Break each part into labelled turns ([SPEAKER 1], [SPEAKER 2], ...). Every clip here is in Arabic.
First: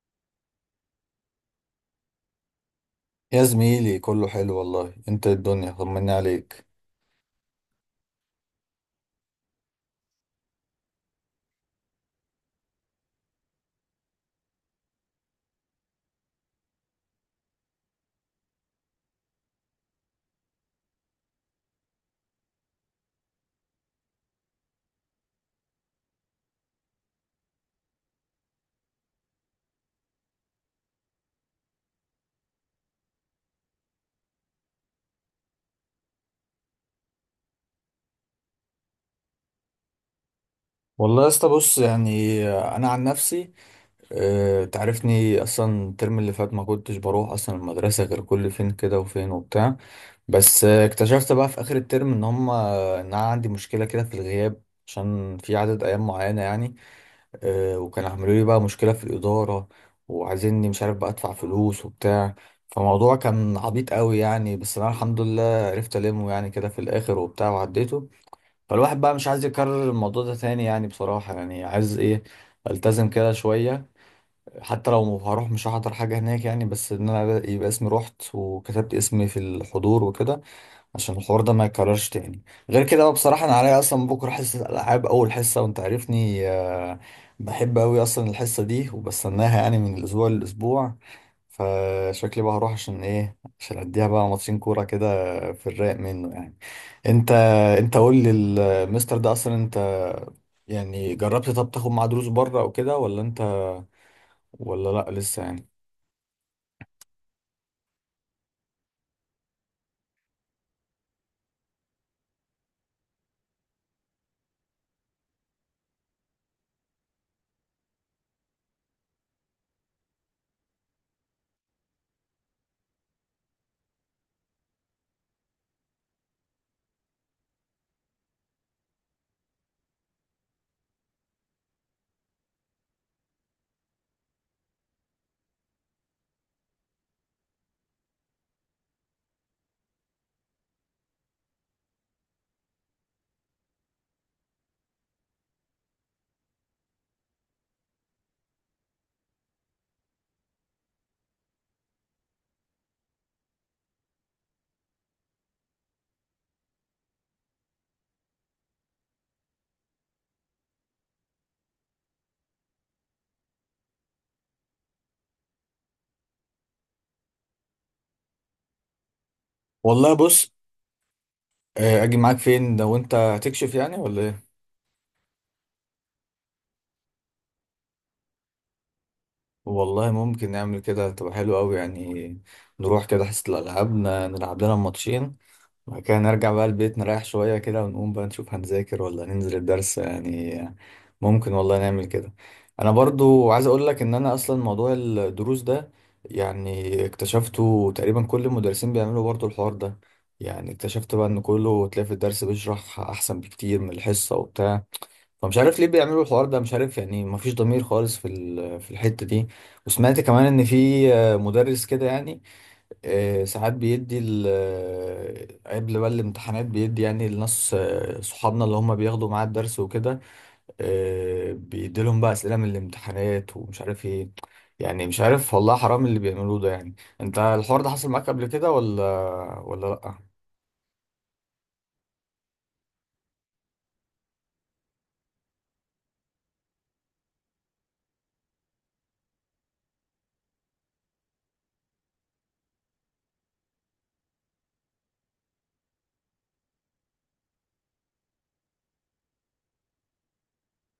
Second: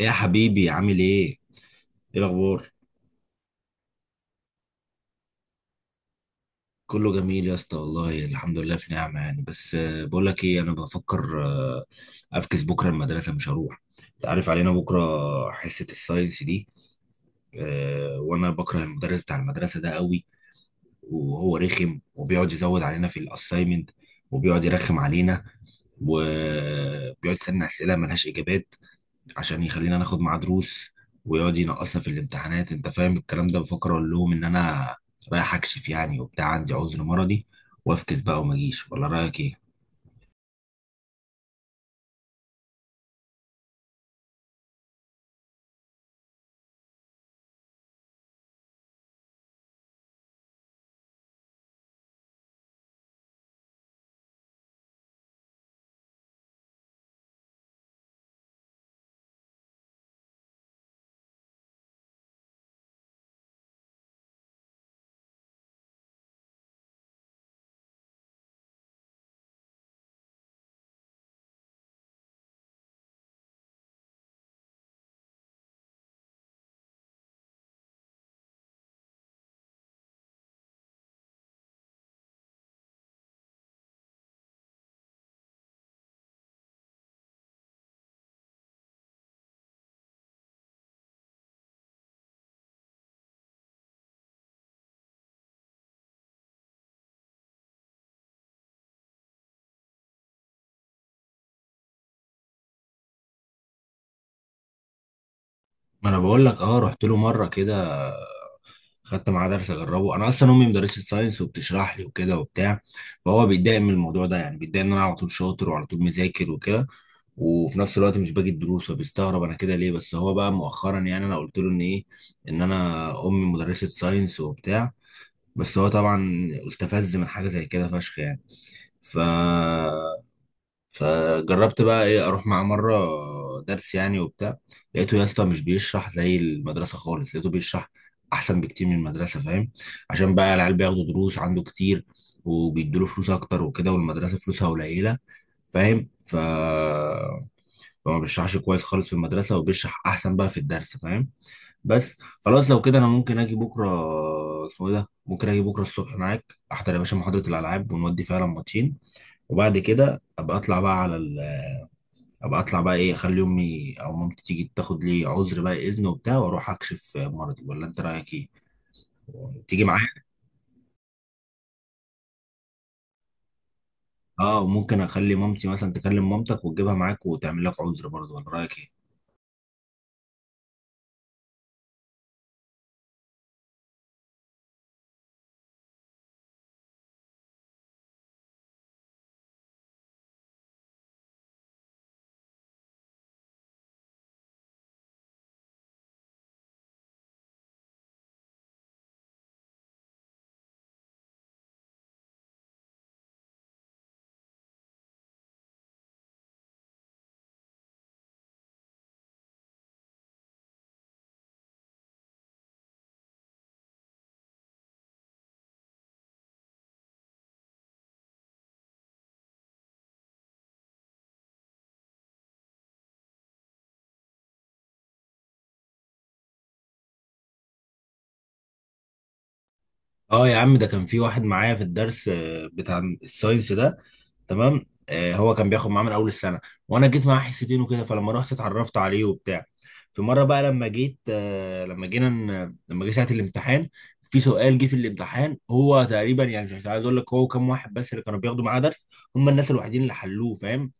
[SPEAKER 1] ايه يا حبيبي عامل ايه؟ ايه الاخبار؟
[SPEAKER 2] يا زميلي كله حلو والله، انت إيه الدنيا طمني عليك.
[SPEAKER 1] كله جميل يا اسطى والله، الحمد لله في نعمه. يعني بس بقول لك ايه، انا بفكر افكس بكره، المدرسه مش هروح. انت عارف علينا بكره حصه الساينس دي. وانا بكره المدرس بتاع المدرسه ده قوي، وهو رخم وبيقعد يزود علينا في الاساينمنت، وبيقعد يرخم علينا، وبيقعد يسألنا اسئله ملهاش اجابات عشان يخلينا ناخد معاه دروس، ويقعد ينقصنا في الامتحانات. انت فاهم الكلام ده؟ بفكر اقول لهم ان انا رايح اكشف يعني وبتاع، عندي عذر مرضي، وافكس بقى وما اجيش. ولا رايك ايه؟
[SPEAKER 2] والله يا اسطى بص يعني انا عن نفسي اه تعرفني اصلا الترم اللي فات ما كنتش بروح اصلا المدرسه غير كل فين كده وفين وبتاع. بس اكتشفت بقى في اخر الترم ان هم ان انا عندي مشكله كده في الغياب عشان في عدد ايام معينه يعني. وكان عملوا لي بقى مشكلة في الإدارة وعايزيني مش عارف بقى أدفع فلوس وبتاع، فموضوع كان عبيط قوي يعني. بس أنا الحمد لله عرفت ألمه يعني كده في الآخر وبتاع وعديته، فالواحد بقى مش عايز يكرر الموضوع ده تاني يعني بصراحة. يعني عايز إيه ألتزم كده شوية، حتى لو هروح مش هحضر حاجة هناك يعني، بس إن أنا يبقى اسمي رحت وكتبت اسمي في الحضور وكده عشان الحوار ده ما يكررش تاني. غير كده بقى بصراحة أنا عليا أصلا بكرة حصة ألعاب أول حصة، وأنت عارفني بحب أوي أصلا الحصة دي وبستناها يعني من الأسبوع للأسبوع. فشكلي بقى هروح عشان إيه، عشان أديها بقى ماتشين كورة كده في الرايق منه يعني. أنت، أنت قول لي المستر ده أصلا أنت يعني جربت طب تاخد معاه دروس بره أو كده، ولا أنت ولا لأ لسه يعني؟
[SPEAKER 1] ما انا بقول لك، اه رحت له مره كده، خدت معاه درس اجربه. انا اصلا امي مدرسه ساينس وبتشرح لي وكده وبتاع، فهو بيتضايق من الموضوع ده. يعني بيتضايق ان انا على طول شاطر وعلى طول مذاكر وكده، وفي نفس الوقت مش باجي الدروس، وبيستغرب انا كده ليه. بس هو بقى مؤخرا، يعني انا قلت له ان ايه، ان انا امي مدرسه ساينس وبتاع، بس هو طبعا استفز من حاجه زي كده فشخ يعني. ف فجربت بقى ايه، اروح معاه مره درس يعني وبتاع. لقيته يا اسطى مش بيشرح زي المدرسه خالص، لقيته بيشرح احسن بكتير من المدرسه، فاهم؟ عشان بقى العيال بياخدوا دروس عنده كتير وبيدوا له فلوس اكتر وكده، والمدرسه فلوسها قليله فاهم. فما بيشرحش كويس خالص في المدرسه، وبيشرح احسن بقى في الدرس فاهم. بس خلاص لو كده انا ممكن اجي بكره. اسمه ايه ده؟ ممكن اجي بكره الصبح معاك، احضر يا باشا محاضره الالعاب ونودي فعلا ماتشين. وبعد كده ابقى اطلع بقى على ابقى اطلع بقى ايه، اخلي امي او مامتي تيجي تاخد لي عذر بقى اذن وبتاع، واروح اكشف مرضي. ولا انت رايك ايه؟ تيجي معايا؟
[SPEAKER 2] والله بص، أجي معاك فين لو أنت هتكشف يعني ولا إيه؟
[SPEAKER 1] اه، وممكن اخلي مامتي مثلا تكلم مامتك وتجيبها معاك وتعمل لك عذر برضه. ولا رايك ايه؟
[SPEAKER 2] والله ممكن نعمل كده تبقى حلوة أوي يعني. نروح كده حصة الألعاب نلعب لنا ماتشين، وبعد كده نرجع بقى البيت نريح شوية كده، ونقوم بقى نشوف هنذاكر ولا ننزل الدرس يعني. ممكن والله نعمل كده. أنا برضو عايز أقول لك إن أنا أصلا موضوع الدروس ده يعني اكتشفته تقريبا كل المدرسين بيعملوا برضو الحوار ده. يعني اكتشفت بقى إن كله تلاقي في الدرس بيشرح أحسن بكتير من الحصة وبتاع، فمش عارف ليه بيعملوا الحوار ده، مش عارف يعني. مفيش ضمير خالص في الحتة دي. وسمعت كمان ان في مدرس كده يعني، ساعات بيدي ال- آه، قبل بقى الامتحانات بيدي يعني لناس صحابنا اللي هم بياخدوا معاه الدرس وكده، بيدي لهم بقى أسئلة من الامتحانات ومش عارف ايه. يعني مش عارف والله حرام اللي بيعملوه ده يعني. انت الحوار ده حصل معاك قبل كده ولا ولا لأ؟
[SPEAKER 1] اه يا عم، ده كان في واحد معايا في الدرس بتاع الساينس ده. تمام. هو كان بياخد معاه من اول السنه، وانا جيت معاه حصتين وكده، فلما رحت اتعرفت عليه وبتاع. في مره بقى لما جيت لما لما جه ساعه الامتحان، في سؤال جه في الامتحان، هو تقريبا يعني مش عايز اقول لك هو كام واحد، بس اللي كانوا بياخدوا معاه درس هم الناس الوحيدين اللي حلوه فاهم.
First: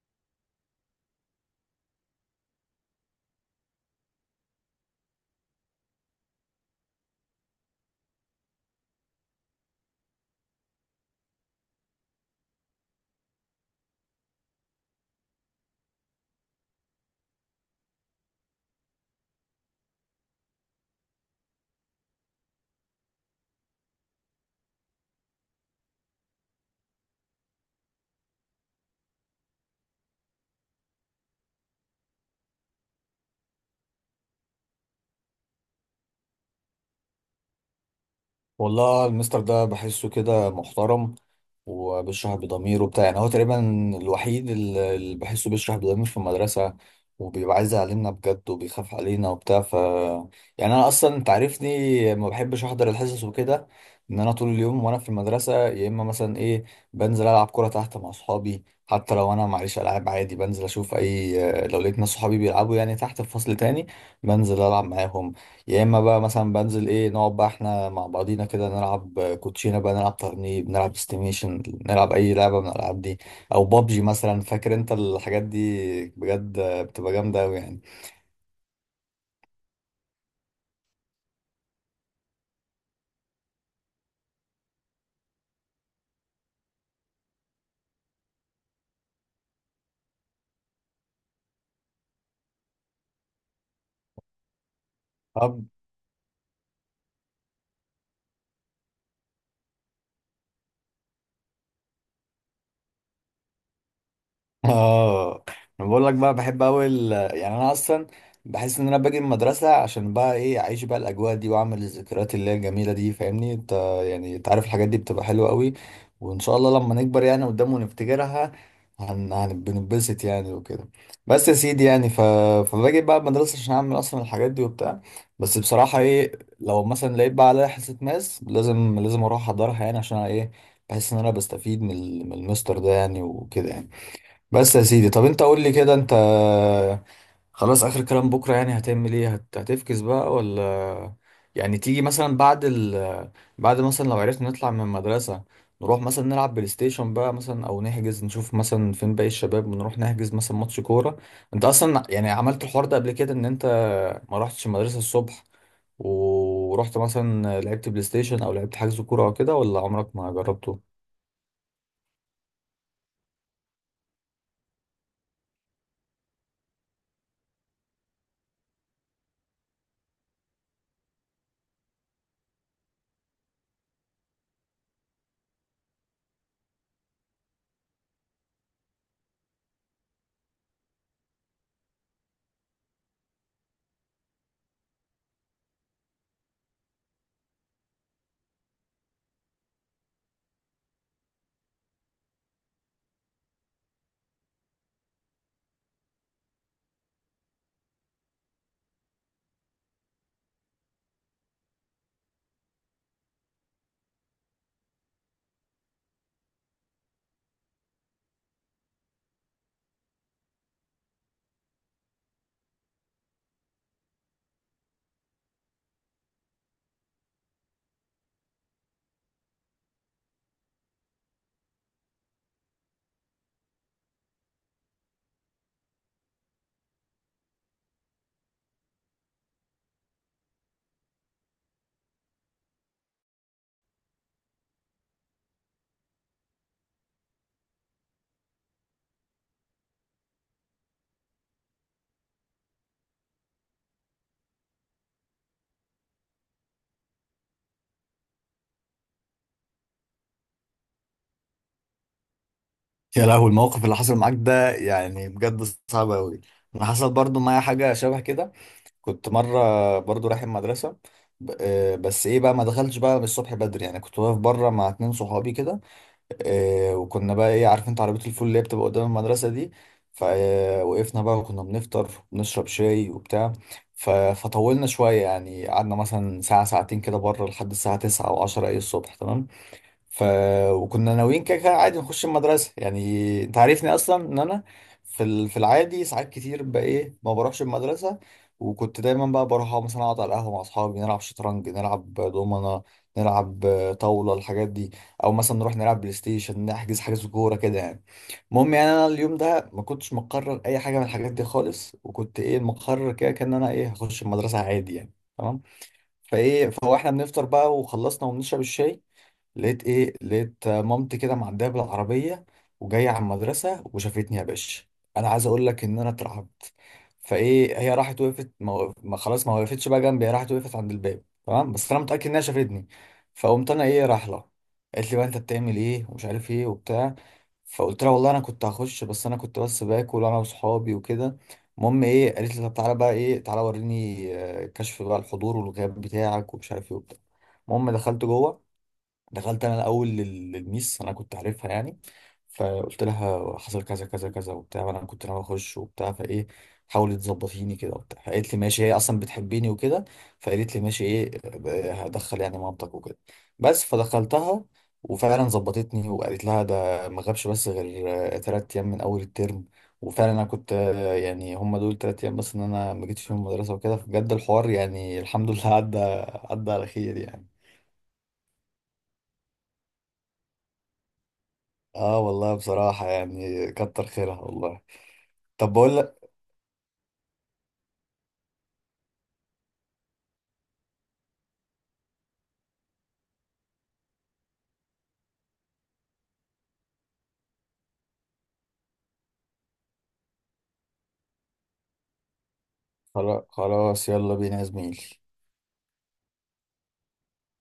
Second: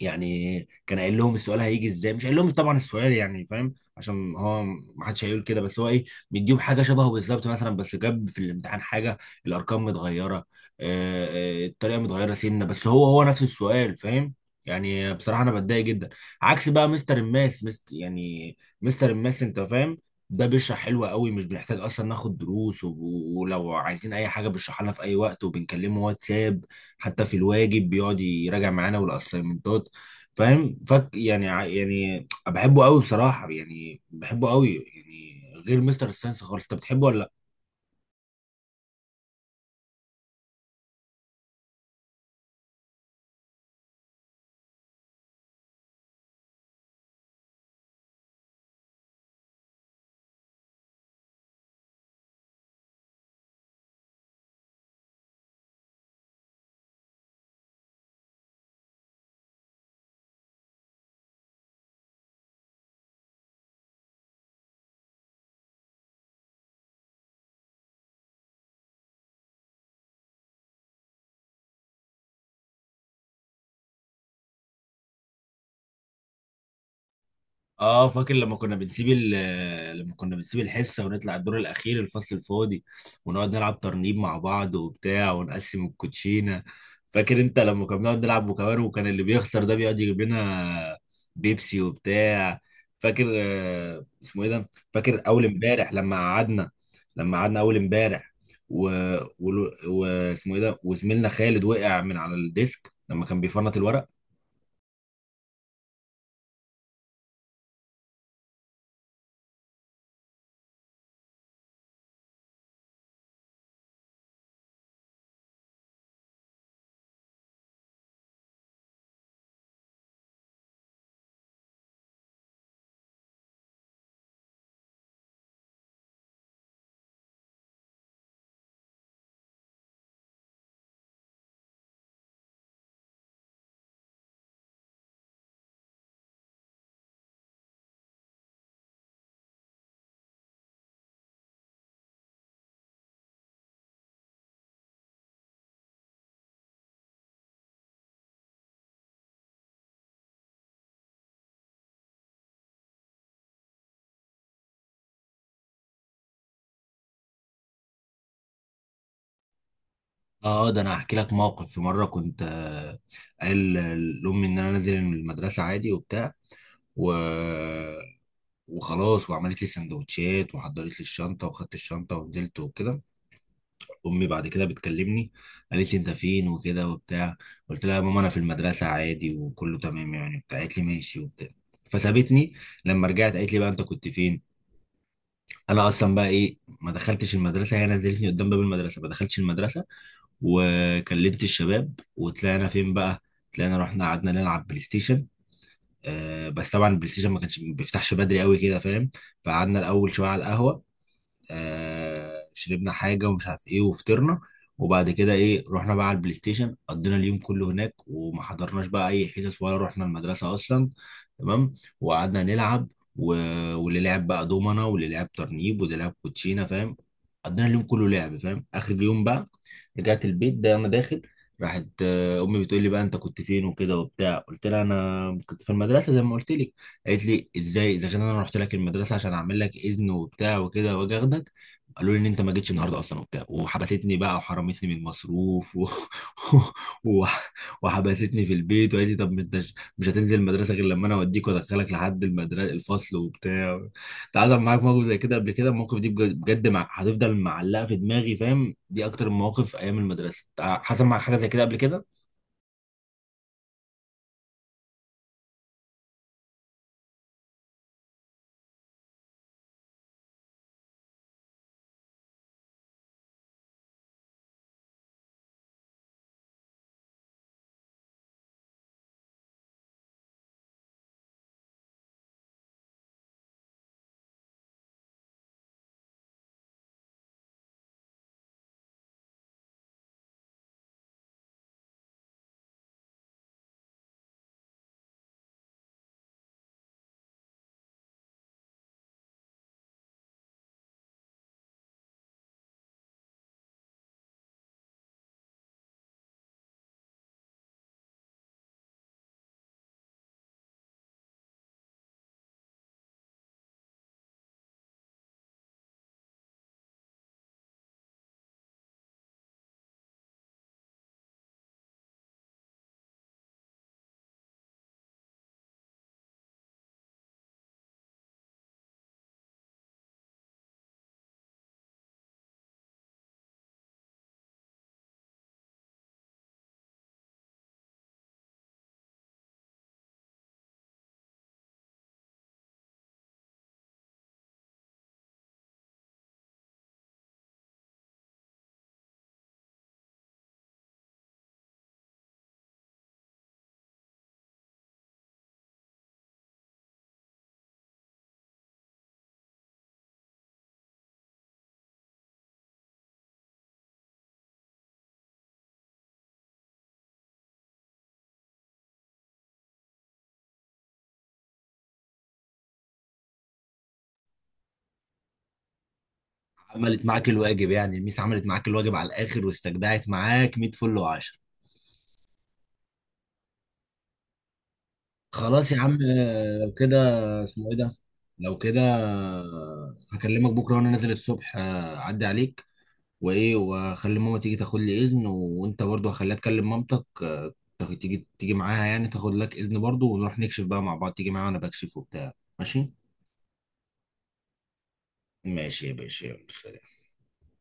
[SPEAKER 1] يعني كان قايل لهم السؤال هيجي ازاي، مش قايل لهم طبعا السؤال يعني فاهم، عشان هو ما حدش هيقول كده، بس هو ايه، مديهم حاجه شبهه بالظبط مثلا، بس جاب في الامتحان حاجه الارقام متغيره، الطريقه متغيره سنه، بس هو نفس السؤال فاهم. يعني بصراحه انا بتضايق جدا. عكس بقى مستر الماس يعني مستر الماس انت فاهم، ده بيشرح حلو قوي، مش بنحتاج اصلا ناخد دروس، ولو عايزين اي حاجه بيشرحها لنا في اي وقت، وبنكلمه واتساب، حتى في الواجب بيقعد يراجع معانا والاسايمنتات فاهم. فك يعني يعني بحبه قوي بصراحه، يعني بحبه قوي يعني غير مستر ساينس خالص. انت بتحبه ولا؟
[SPEAKER 2] والله المستر ده بحسه كده محترم وبيشرح بضمير وبتاع. يعني هو تقريبا الوحيد اللي بحسه بيشرح بضمير في المدرسة، وبيبقى عايز يعلمنا بجد وبيخاف علينا وبتاع. ف يعني انا اصلا انت عارفني ما بحبش احضر الحصص وكده. ان انا طول اليوم وانا في المدرسة يا اما مثلا ايه بنزل العب كورة تحت مع اصحابي، حتى لو انا معيش العاب عادي بنزل اشوف اي لو لقيت ناس صحابي بيلعبوا يعني تحت في فصل تاني بنزل العب معاهم. يا اما بقى مثلا بنزل ايه نقعد بقى احنا مع بعضينا كده نلعب كوتشينه بقى، نلعب ترنيب، نلعب استيميشن، نلعب اي لعبه من الالعاب دي، او بابجي مثلا. فاكر انت الحاجات دي بجد بتبقى جامده قوي يعني.
[SPEAKER 1] اه فاكر لما كنا بنسيب ال لما كنا بنسيب الحصه، ونطلع الدور الاخير الفصل الفاضي، ونقعد نلعب ترنيب مع بعض وبتاع، ونقسم الكوتشينه. فاكر انت لما كنا بنقعد نلعب بوكابار، وكان اللي بيخسر ده بيقعد يجيب لنا بيبسي وبتاع. فاكر اسمه ايه ده، فاكر اول امبارح لما لما قعدنا اول امبارح و... و... واسمه ايه ده، وزميلنا خالد وقع من على الديسك لما كان بيفنط الورق.
[SPEAKER 2] اه انا بقول لك بقى بحب قوي يعني. انا اصلا بحس ان انا باجي من المدرسه عشان بقى ايه اعيش بقى الاجواء دي واعمل الذكريات اللي هي الجميله دي فاهمني انت. يعني انت عارف الحاجات دي بتبقى حلوه قوي، وان شاء الله لما نكبر يعني قدام ونفتكرها بننبسط يعني وكده. بس يا سيدي يعني فباجي بقى المدرسه عشان اعمل اصلا الحاجات دي وبتاع. بس بصراحه ايه لو مثلا لقيت بقى عليا حصه ماس لازم لازم اروح احضرها يعني، عشان ايه بحس ان انا بستفيد من المستر ده يعني وكده يعني. بس يا سيدي طب انت قول لي كده، انت خلاص اخر كلام بكره يعني هتعمل ايه، هتفكس بقى ولا يعني تيجي مثلا بعد مثلا لو عرفنا نطلع من المدرسه نروح مثلا نلعب بلاي ستيشن بقى مثلا، او نحجز نشوف مثلا فين باقي الشباب ونروح نحجز مثلا ماتش كوره؟ انت اصلا يعني عملت الحوار ده قبل كده ان انت ما رحتش المدرسه الصبح ورحت مثلا لعبت بلاي ستيشن او لعبت حجز كوره او كده، ولا عمرك ما
[SPEAKER 1] اه،
[SPEAKER 2] جربته؟
[SPEAKER 1] ده انا هحكي لك موقف، في مره كنت قايل لامي ان انا نازل من المدرسه عادي وبتاع. و... وخلاص، وعملت لي سندوتشات وحضرت لي الشنطه، وخدت الشنطه ونزلت وكده. امي بعد كده بتكلمني، قالت لي انت فين وكده وبتاع، قلت لها يا ماما انا في المدرسه عادي وكله تمام يعني بتاع، قالت لي ماشي وبتاع، فسابتني. لما رجعت قالت لي بقى انت كنت فين. انا اصلا بقى ايه، ما دخلتش المدرسه، هي نزلتني قدام باب المدرسه، ما دخلتش المدرسه، وكلمت الشباب وطلعنا فين بقى. طلعنا رحنا قعدنا نلعب بلاي ستيشن. آه، بس طبعا البلاي ستيشن ما كانش، ما بيفتحش بدري قوي كده فاهم. فقعدنا الاول شويه على القهوه، آه، شربنا حاجه ومش عارف ايه، وفطرنا. وبعد كده ايه، رحنا بقى على البلاي ستيشن، قضينا اليوم كله هناك، وما حضرناش بقى اي حصص ولا رحنا المدرسه اصلا تمام. وقعدنا نلعب و... واللي لعب بقى دومنا، واللي لعب ترنيب، واللي لعب كوتشينه فاهم. قضينا اليوم كله لعب فاهم. اخر اليوم بقى رجعت البيت، ده انا داخل، راحت امي بتقول لي بقى انت كنت فين وكده وبتاع، قلت لها انا كنت في المدرسه زي ما قلت لك. قالت لي ازاي، اذا كان انا رحت لك المدرسه عشان اعمل لك اذن وبتاع وكده، واجي اخدك، قالوا لي ان انت ما جيتش النهارده اصلا وبتاع. وحبستني بقى، وحرمتني من المصروف و... وحبستني في البيت، وقالت لي طب انت مش هتنزل المدرسه غير لما انا اوديك وادخلك لحد المدرسه الفصل وبتاع. تعالى، معاك موقف زي كده قبل كده؟ المواقف دي بجد بجد هتفضل معلقه في دماغي فاهم، دي اكتر المواقف ايام المدرسه. حصل معاك حاجه زي كده قبل كده؟
[SPEAKER 2] يا لهوي الموقف اللي حصل معاك ده يعني بجد صعب قوي. انا حصل برضو معايا حاجه شبه كده. كنت مره برضو رايح المدرسه، بس ايه بقى ما دخلتش بقى من الصبح بدري يعني، كنت واقف بره مع 2 صحابي كده. وكنا بقى ايه عارف انت عربيه الفول اللي هي بتبقى قدام المدرسه دي، فوقفنا بقى وكنا بنفطر ونشرب شاي وبتاع. فطولنا شويه يعني، قعدنا مثلا ساعه ساعتين كده بره لحد الساعه 9 او 10 ايه الصبح تمام. ف وكنا ناويين كده كده عادي نخش المدرسه يعني، انت عارفني اصلا ان انا في العادي ساعات كتير بقى ايه ما بروحش المدرسه، وكنت دايما بقى بروح أقعد مثلا اقعد على القهوه مع اصحابي نلعب شطرنج، نلعب دومنه، نلعب طاوله الحاجات دي، او مثلا نروح نلعب بلاي ستيشن نحجز حجز كوره كده يعني. المهم يعني انا اليوم ده ما كنتش مقرر اي حاجه من الحاجات دي خالص، وكنت ايه مقرر كده كان انا ايه هخش المدرسه عادي يعني تمام. فايه فاحنا بنفطر بقى وخلصنا وبنشرب الشاي، لقيت ايه لقيت مامتي كده معديه بالعربيه وجايه على المدرسه وشافتني يا باشا. انا عايز اقول لك ان انا اترعبت. فايه هي راحت وقفت ما خلاص ما وقفتش بقى جنبي، هي راحت وقفت عند الباب تمام، بس انا متاكد انها شافتني. فقمت انا ايه راح لها، قالت لي بقى انت بتعمل ايه ومش عارف ايه وبتاع، فقلت لها والله انا كنت هخش بس انا كنت بس باكل انا واصحابي وكده. المهم ايه قالت لي طب تعالى بقى ايه تعالى وريني كشف بقى الحضور والغياب بتاعك ومش عارف ايه وبتاع. المهم دخلت جوه، دخلت انا الاول للميس انا كنت عارفها يعني، فقلت لها حصل كذا كذا كذا وبتاع وانا كنت ناوي اخش وبتاع، فايه حاولت تظبطيني كده وبتاع، فقالت لي ماشي هي اصلا بتحبني وكده. فقالت لي ماشي ايه هدخل يعني مامتك وكده بس، فدخلتها وفعلا ظبطتني وقالت لها ده ما غابش بس غير 3 ايام من اول الترم. وفعلا انا كنت يعني هم دول 3 ايام بس ان انا ما جيتش فيهم المدرسه وكده، فبجد الحوار يعني الحمد لله عدى، عدى على
[SPEAKER 1] عملت
[SPEAKER 2] خير
[SPEAKER 1] معاك
[SPEAKER 2] يعني.
[SPEAKER 1] الواجب يعني، الميس عملت معاك الواجب على الاخر، واستجدعت معاك 100 فل و10.
[SPEAKER 2] اه والله بصراحة يعني كتر خيرها والله.
[SPEAKER 1] خلاص
[SPEAKER 2] طب
[SPEAKER 1] يا
[SPEAKER 2] بقول
[SPEAKER 1] عم،
[SPEAKER 2] لك
[SPEAKER 1] لو كده، اسمه ايه ده، لو كده هكلمك بكره وانا نازل الصبح، اعدي عليك وايه، واخلي ماما تيجي تاخد لي اذن، وانت برضو هخليها تكلم مامتك، تيجي معاها يعني، تاخد لك اذن برضو، ونروح نكشف بقى مع بعض. تيجي معايا وانا بكشف وبتاع؟ ماشي.
[SPEAKER 2] خلاص يلا بينا يا زميلي.
[SPEAKER 1] ماشي يا باشا، يلا سلام.